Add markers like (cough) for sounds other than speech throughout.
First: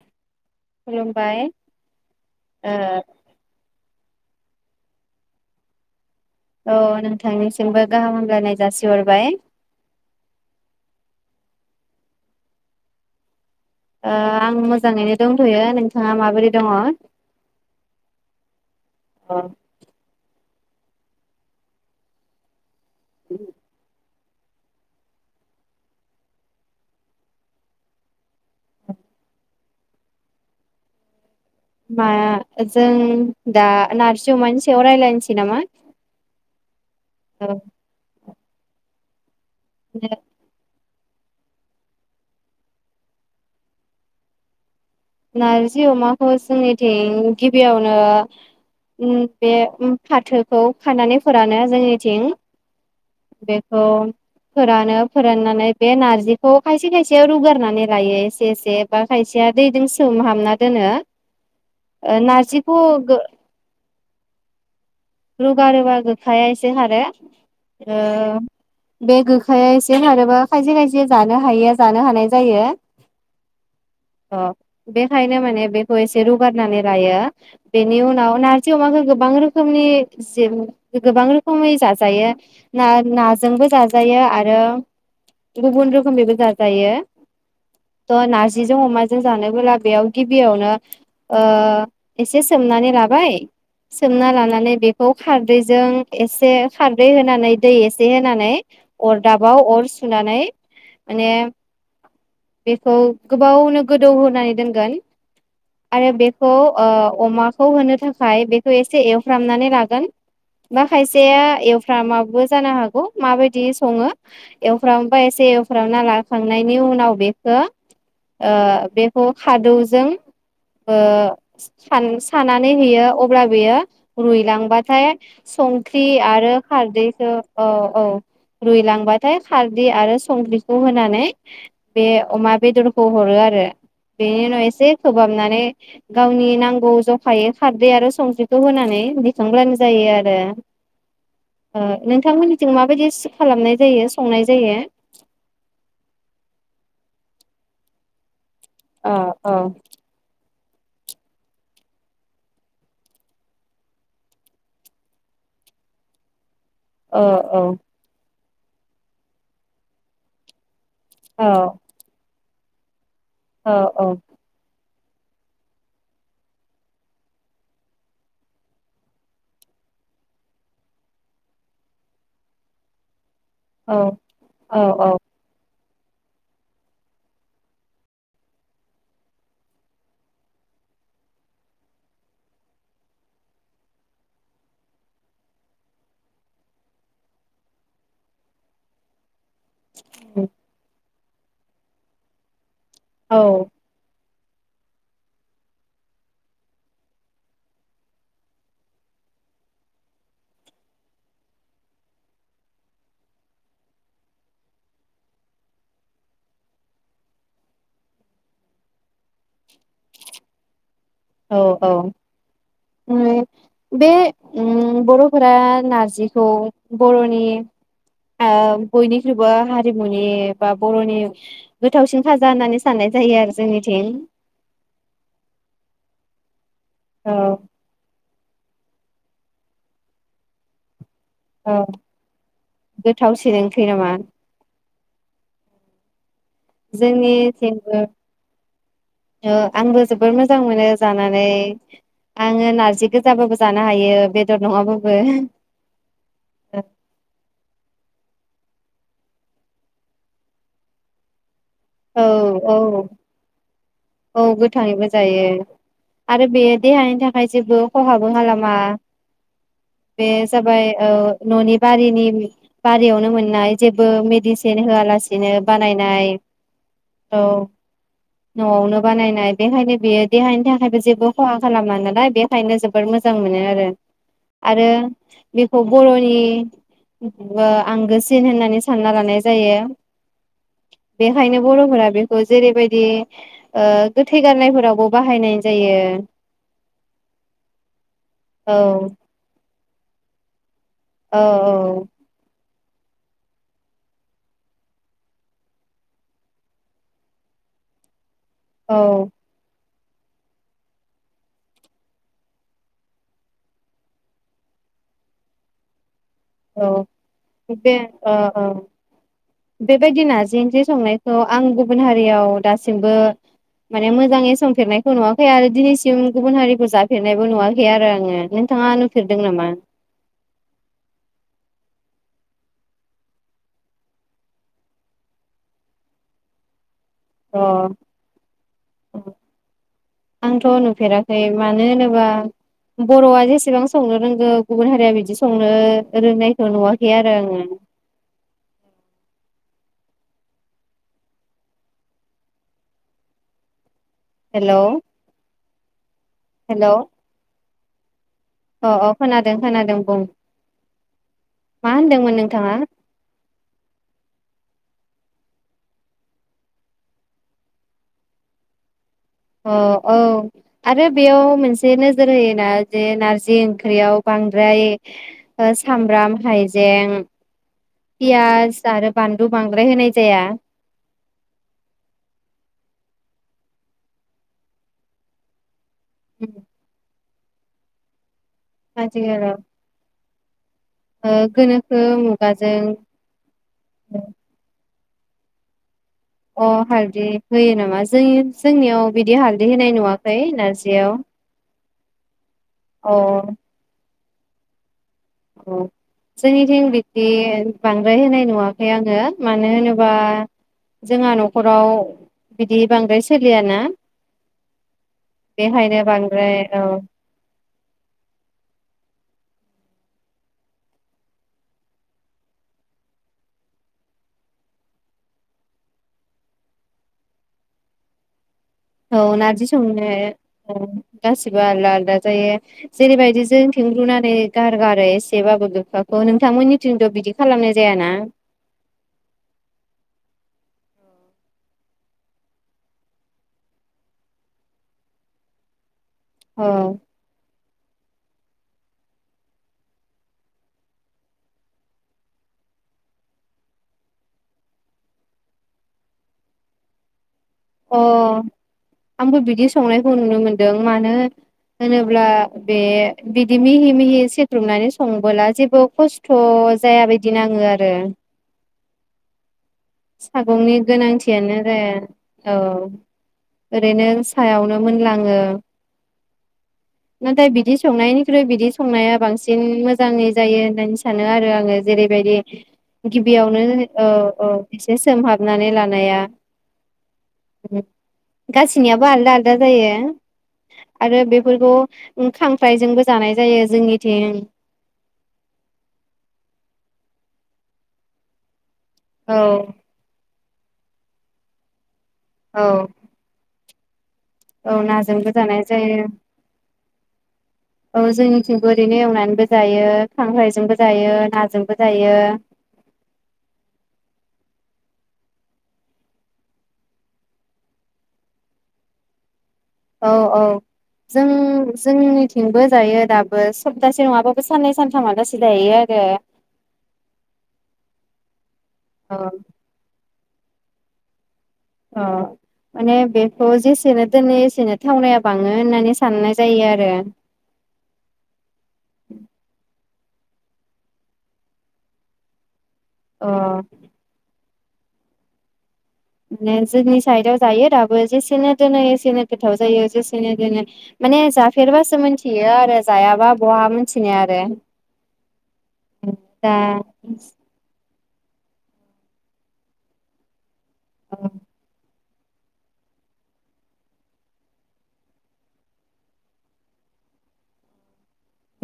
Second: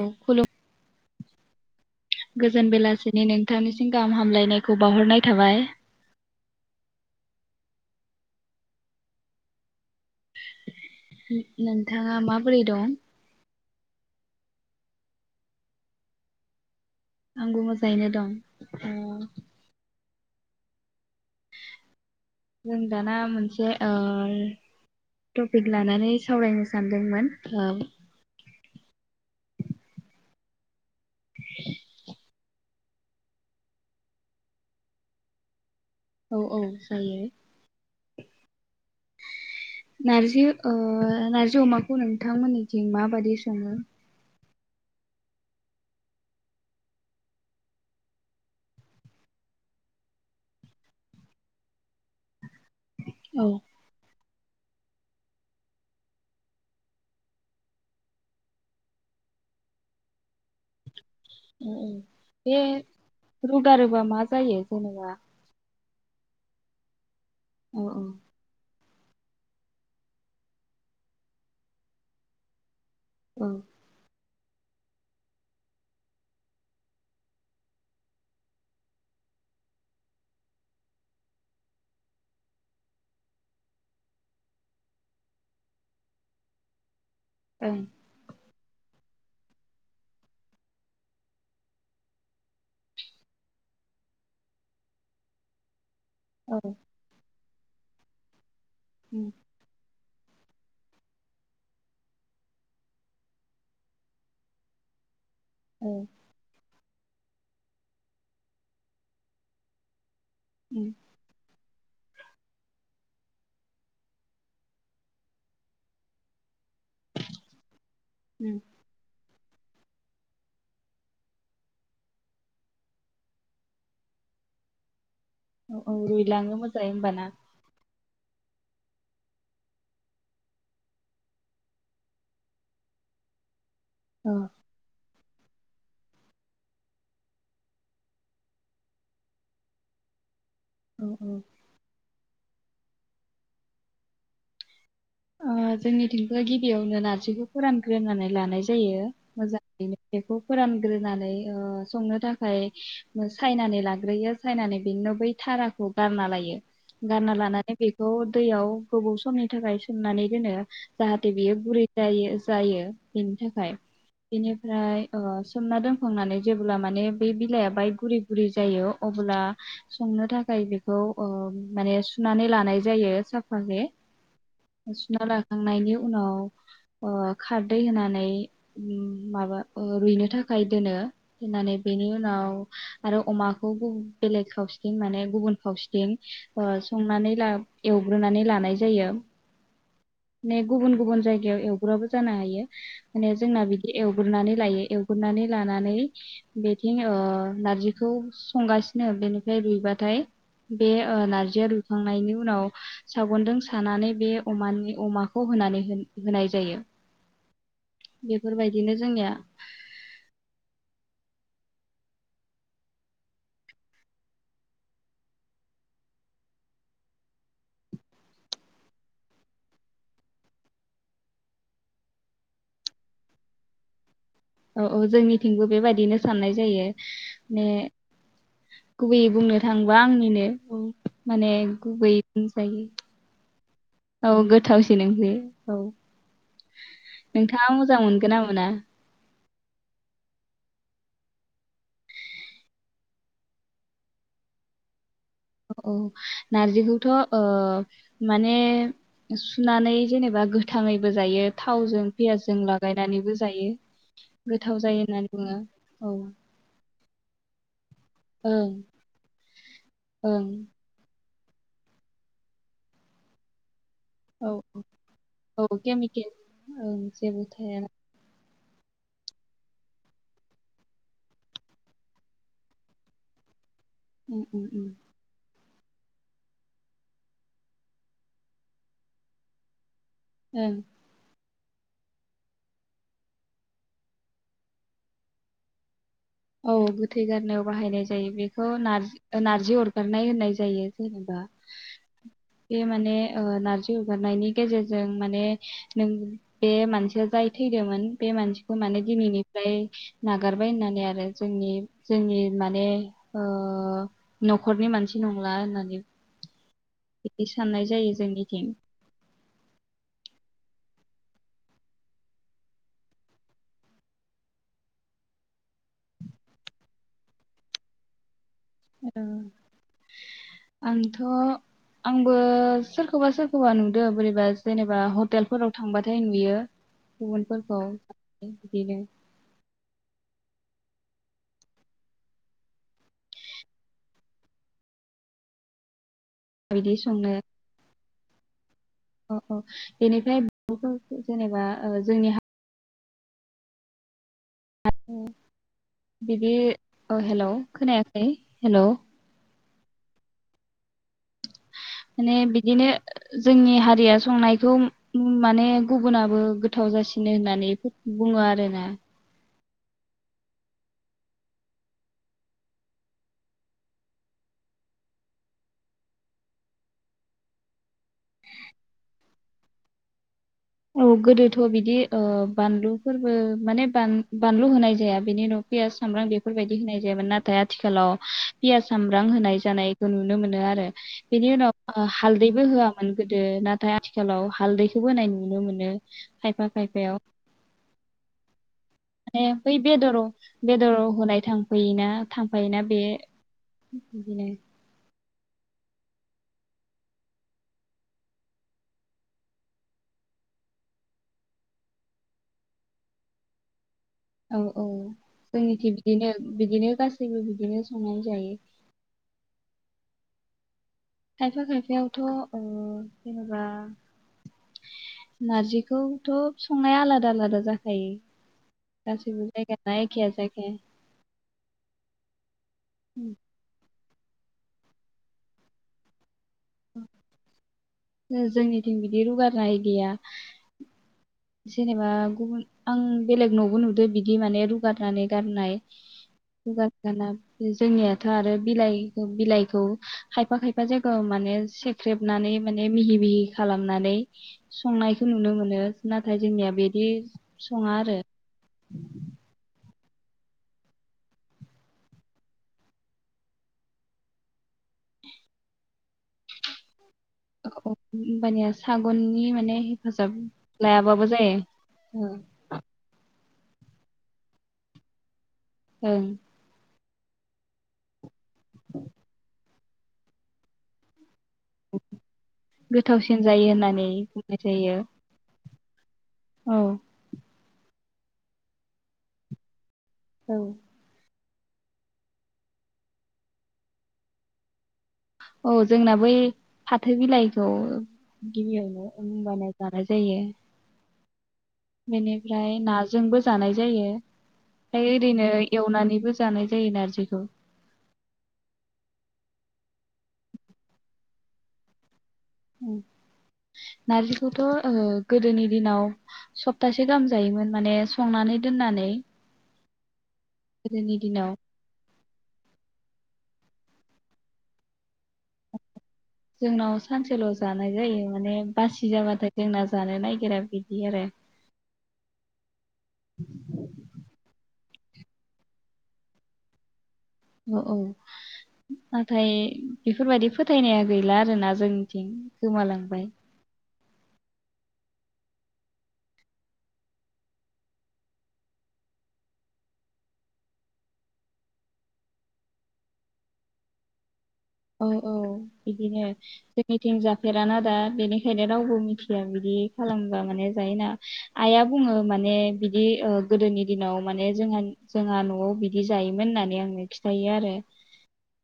औ खुलुम खुलुमबाय गोजोन बेलासिनि नोंथांनिसिम गाहाम हामलायनायखौ बाउहरनाय थाबाय औ नोंथांनिसिमबो गाहाम हामलायनाय जासिहरबाय नोंथाङा माबोरै दं? ओ आं मोजाङैनो दंथयो नोंथाङा माबोरै दङ? आंबो मोजाङैनो दं। अ जों दाना मोनसे ओ उम टपिक लानानै सावरायनो सानदोंमोन ओ माया जों दा नारजि अमानि सायाव रायलायनोसै नामा औ औ जायो औ नारजि ओ नारजि अमाखौ नोंथांमोननिथिं माबादि सङो नारजि अमाखौ जोंनिथिं गिबियावनो उम बे उम फाथोखौ खानानै फोरानो जोंनिथिं औ बेखौ फोरानो फोराननानै बे नारजिखौ खायसे खायसेयाव रुगारनानै लायो एसे एसे बा खायसेया दैजोंसे सोमहाबना औ औ ओ बे नारजिखौ गो रुगारोबा मा जायो जेनेबा? रुगारोबा गोखाया इसे खारो औ उम बे गोखाया एसे खारोबा खायसे खायसे जानो हायिया जानो हानाय जायो। औ अ बेखायनो माने बेखौ एसे रुगारनानै लायो बेनि उनाव नारजि अमाखौ गोबां रोखोमनि जि गोबां रोखोमै जाजायो ना नाजोंबो जाजायो आरो गुबुन रोखोम बेबो जाजायो। ओं नारजिजों अमाजों जानाय बेयाव गिबियावनो ओ एसे एसे सोमनानै लाबाय सोमना लानानै बेखौ खारदैजों एसे औ खारदै होनानै दै एसे होनानै उम अरदाबाव अर सुनानै माने बेखौ गोबावनो गोदौ हो नानै दोनगोन औ आरो बेखौ ओ अमाखौ होनो थाखाय बेखौ एसे एवफ्रामनानै लागोन। बा उम खायसेया एवफ्रामाबो जानो हागौ। माबायदि सङो एवफ्रामोबा एसे एवफ्रामना लाखांनायनि उनाव बेखौ उम ओ बे खादौजों ओ सान- सानानै होयो अब्ला बेयो रुइलांबाथाय औ औ संख्रि रुइलाङो आरो मोजाङै होमबाना खारदैखौ औ औ रुइलांबाथाय खारदै आरो संख्रिखौ होनानै बे अमा बेदरखौ हरो आरो औ बेनि उनाव एसे खोबहाब नानै गावनि नांगौ जखायै खारदै आरो संख्रिखौ होनानै दिखांब्लानो जायो आरो। औ औ नोंथांमोननि जों माबायदि सो खालामनाय जायो संनाय जायो। जोंनि थिंजाय गिबियावनो नार्जिखौ फोरानग्रोनानै लानाय जोयो। औ जायो औ मोजाङैनो बेखौ फोरानग्रोनानै ओ संनो थाखाय सायनानै लाग्रोयो सायनानै बेनोव बै थाराखौ गारना लायो औ गारना औ लानानै बेखौ दैयाव गोबाव समनि थाखाय सोमनानै दोनो जाहाथे बियो गुरै औ जायो जायो बेनि थाखाय औ औ बेनिफ्राय ओ सोमना दोनखांनानै जेब्ला माने बे बिलाइआ बाहाय गुरै गुरै जायो अब्ला संनो थाखाय बेखौ ओ माने सुनानै लानाय जायो साफ- औ (unintelligible) औ सुना लाखांनायनि उ उनाव ओ खारदै उम होनानै माबा रुइनो थाखाय दोनो दोननानै बेनि उनाव आरो अमाखौ गु बेलेग खावसेथिं माने गुबुन खावसेथिं ओ संनानै ला एवग्रोनानै लानाय जायो ने गुबुन गुबुन जाय गायाव एवग्राबो जानो हायो माने जोंना औ बिदि एल एवगोरनानै लायो एवगोरनानै लानानै बेथिं ओ नारजिखौ संगासिनो बेनिफ्राय रुइबाथाय बे ओ नार्जिया रुइखांनायनि उनाव सागनजों सानानै बे अमानि अमाखौ होनानै होन होनाय जायो बेफोरबायदिनो जोंनिया औ औ उम बे उम बरफोरा नार्जिखौ बरनि ओ बयनिख्रुइबो हारिमुनि बा बरनि गोथावसिन खाजा होननानै साननाय जायो आरो जोंनिथिं औ औ जोंनिथिंबो बेबायदिनो साननाय जायो औ ने गुबैयै बुंनो थांङोबा आंनिनो माने औ गुबैयै बुंजायो गोथावसिन ओंख्रि नामा औ गोथावसि बे नोंनि औ नोंथाङा मोजां जोंनिथिंबो मोनगोन ना मोना? ओ आंबो जोबोर मोजां मोनो जानानै आङो नारजि गोजाबाबो जानो हायो बेदर नङाबाबो औ नारजिखौथ ओ माने सुनानै जेनेबा गोथाङैबो जायो थावजों औ पियासजों औ लागायनानैबो जायो औ गोथाव गोथाङैबो जायो होननानै बुङो औ आरो बेयो देहानि थाखाय जेबो खहाबो खालामा ओं बे ओं जाबाय औ ननि बारिनि बारियावनो मोननाय जेबो औ मेडिसिन होआलासिनो बानायनाय केमिकेल औ औ जेबो थाया नआवनो बानायनाय बेखायनो बियो देहानि थाखायबो जेबो खहा खालामा नालाय बेखायनो जोबोद मोजां मोनो आरो उम उम आरो उम बेखौ बरनि आंगोसिन होननानै सानना लानाय जायो (inaudible) बेखायनो बरफोरा बेखौ जेरैबायदि गोथै गारनायफोरावबो बाहायनाय जायो औ गोथै गारनायाव बाहायनाय जायो बेखौ औ नारजि अर (inaudible) जेनबा औ बे माने नारजि अगारनायनि गेजेरजों माने नों बे मानसिया जाय थैदोंमोन बे मानसिखौ औ माने दिनैनिफ्राय नागारबाय होननानै आरो जोंनि जोंनि माने नखरनि मानसि नंला होननानै औ बिदि साननाय बे जायो औ जोंनिथिं बेबायदि नारजि ओंख्रि संनायखौ आं गुबुन हारियाव दासिमबो माने मोजाङै संफेरनायखौ नुवाखै आरो दिनैसिम गुबुन हारिखौ जाफेरनायबो नुवाखै आरो आङो नोंथाङा औ नुफेरदों नामा आंथ आंबो सोरखौबा सोरखौबा नुदों बोरैबा जेनेबा हटेलफोराव थांबाथाय नुयो अ गुबुनफोरखौ बिदिनो आंथ नुफेराखै मानो होनोबा बरआ जेसेबां संनो रोंगौ गुबुन हारिया बिदि संनो रोंनायखौ बिदि नुवाखै आरो संनो आङो औ औ बेनिफ्राय बे जेनेबा जोंनि हा हेलौ बिदि हेलौ औ हेलौ खोनाया हेलौ अ अ खोनादों खोनादों बुं मा होनदोंमोन माने नोंथाङा बिदिनो जोंनि हारिया संनायखौ माने गुबुनाबो गोथाव जासिनो होननानै बेखौ बुङो आरो ना अ औ आरो बेयाव मोनसे नोजोर होयोना जे नारजि ओंख्रियाव बांद्राय ओ सामब्राम हाइजें पियास आरो बानलु बांद्राय होनाय जाया औ गोदोथ बिदि ओ बानलुफोरबो माने बानलु होनाय जाया बेनि उनाव पियास सामब्राम बेफोरबायदि होनाय जायामोन ना थाय आथिखालाव पियास सामब्राम आथिखालाव होनाय जानाय खो नुनो मोनो आरो ओ बेनि गोनोखो उनाव हालदैबो मुगाजों होआमोन गोदो नाथाय आथिखालाव हालदै खौ‌ होनाय नुनो मोनो खायफा अ खायफायाव हालदै होयो नामा? जोंनि जोंनियाव बिदि माने हालदै बै होनाय बेदराव नुवाखै बेदराव नारजियाव होनाय थांफैयोना थांफायोना बे अ। बिदिनो औ जोंनिथिं बिदि बांद्राय होनाय नुवाखै आङो मानो होनोबा जोंहा न'खराव बिदि बांद्राय सोलियाना। औ औ जोंनिथिं बेखायनो बिदिनो बांद्राय औ बिदिनो गासैबो बिदिनो संनानै जायो। खायफा खायफायावथ' ओ जेनबा नारजिखौथ' संनाया आलादा आलादा जाखायो। औ गासैबो नारजि जायगाना संनाया एखेया जाखाया औ गासिबो आलदा आलदा जायो जेरैबायदि जोंनिथिं रुनानै नै गारगारो एसे बाबो गोखाखौ नों जोंनिथिं बिदि रुगारनाय गैया। जेनेबा गुबुन आं बेलेग न'आवबो नुदो बिदि माने रुगारनानै गारनाय। औ रुगारना (unintelligible) जोंनिया था आरो बिलाइ बिलाइखौ खायफा खायफा जायगायाव माने सेख्रेबनानै माने मिहि मिहि खालामनानै संनायखौ नुनो मोनो। नाथाय जोंनिया बेदि अ आंबो बिदि संनाय खौ नुनो मोनदों मानो होनोब्ला बे बिदि मिहि मिहि सेख्रुबनानै संबोला जेबो खस्थ' जायाबाय दि नाङो आरो। होमबानिया सागननि माने हेफाजाब सागंनि लायाबाबो जायो गोनांथियानोरे औ। ओरैनो सायावनो मोनलाङो। ओं। नाथाय बिदि संनायनि खुरै बिदि संनाया बांसिन मोजां जाङै जायो होननानै सानो। नो आरो आङो जेरैबायदि गोथावसिन गिबियावनो जायो होननानै ओ ओ बुंनाय जायो एसे सोमहाबनानै लानो नाया औ। गासैनियाबो आलदा आलदा जायो। औ आरो बे फोरखौ उम खांख्रायजोंबो जानाय जायो जोंनिथिं। औ जोंना बै फाथो बिलाइखौ गिबियावनो उम औ बानाय जानाय जायो। औ बेनिफ्राय नाजोंबो जानाय जायो। औ ओमफ्राय नाजोंबो ओरैनो जानाय जायो एवनानैबो जानाय जायो नारजिखौ औ जोंनिथिंबो ओरैनो एवनानैबो जायो खांख्रायजोंबो जायो नाजोंबो जायो। उम नार्जिखौथ' ओ गोदोनि दिनाव सप्तासे गाहाम जायोमोन माने संनानै दोननानै। औ औ गोदोनि जों दिनाव जोंनिथिंबो जायो दा बो सप्तासे नङाबाबो साननै सानथामलासे दायो आरो। जोंनाव सानसेल' जानाय जायो माने बासि औ जाबाथाय जोंना जानो नागि गिरा बिदि आरो। अ माने बेखौ जेसेनो दोनो एसेनो थावनाया बाङो होननानै साननाय जायो आरो। औ औ नाथाय बेफोरबादि फोथायनाया गैला आरो ना जोंनिथिं। गोमालांबाय। अ माने जोंनि साइदआव जायो दाबो जेसेनो दोनो एसेनो गोथाव जायो जेसेनो दोनो माने जाफेरबासो मोनथियो आरो जायाबा बहा मोनथिनाया आरो। औ औ बिदिनो दा जोंनिथिं जाफेराना दा। बेनिखायनो रावबो मिथिया बिदि खालामबा माने जायोना आइया बुङो माने बिदि ओ गोदोनि दिनाव माने जोंहानि जोंहा न'आव बिदि जायोमोन होननानै आंनो खिथायो आरो।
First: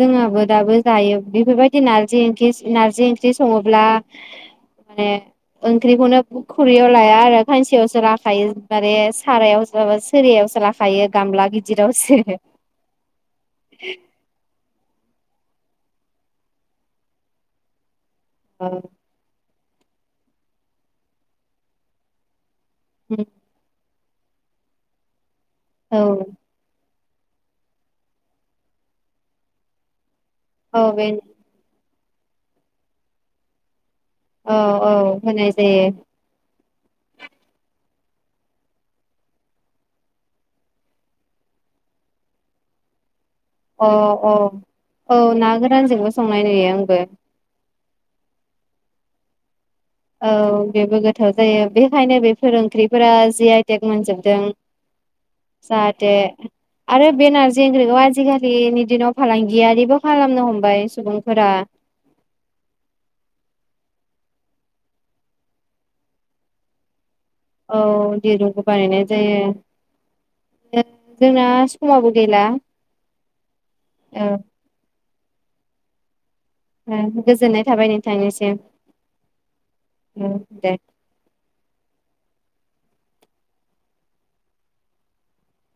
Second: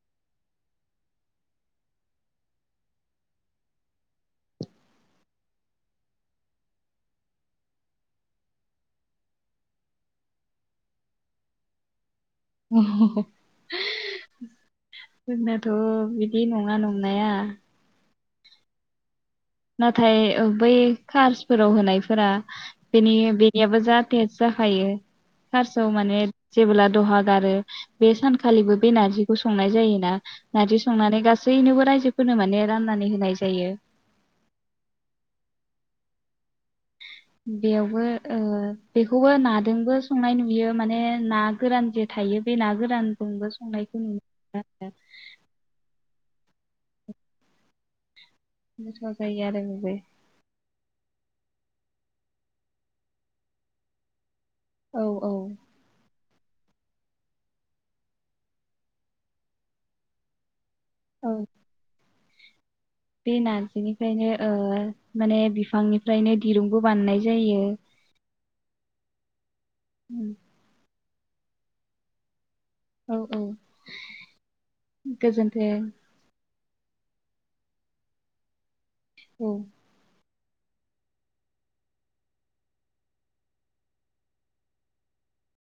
जोंहाबो दाबो जायो बिफोरबायदि नार्जि ओंखिस नार्जि ओंख्रि संङोब्ला माने ओंख्रिखौनो खुरैयाव लाया आरो खांसेयावसो लाखायो बारे सारायावसो माबा सोरियावसो लाखायो गामला गिदिरावसो। (unintelligible) जोंनाथ' बिदि नङा नंनाया (inaudible) नाथाय बै कार्सफोराव होनायफोरा बेनि बिनिया जाद थेज जाखायो। कार्सआव माने औ जेबोला द'हा गारो बे सानखालिबो बे नार्जिखौ संनाय जायोना। औ नार्जि बे संनानै गासैनोबो रायजो फोरनो माने राननानै होनाय जायो। औ औ होनाय जायो। बेयावबो ओ बेखौबो नादोंबो संनाय नुयो माने ना गोरान जे थायो बे ना गोरान अ अ औ ना गोरानजोंबो संनाय नुयो आंबो। (unintelligible) औ बेबो गो थाव जायो बेखायनो बेफोर ओंख्रिफोरा जि आइ टेग मोनजोबदों। औ औ जाहाते आरो बे नारजि ओंख्रिखौ आजिखालिनि दिनाव फालांगियारिबो खालामनो हमबाय। औ सुबुंफोरा बे नारजिनिफ्रायनो ओ माने बिफांनिफ्रायनो दिरुंबोु बानायनाय जायो औ दे बानायनाय जायो। उम (inaudible) जोंना समाबो गैला। औ औ। औ गोजोन्थों। ओं गोजोननाय थाबाय नोंथांनिसिम। औ। दे।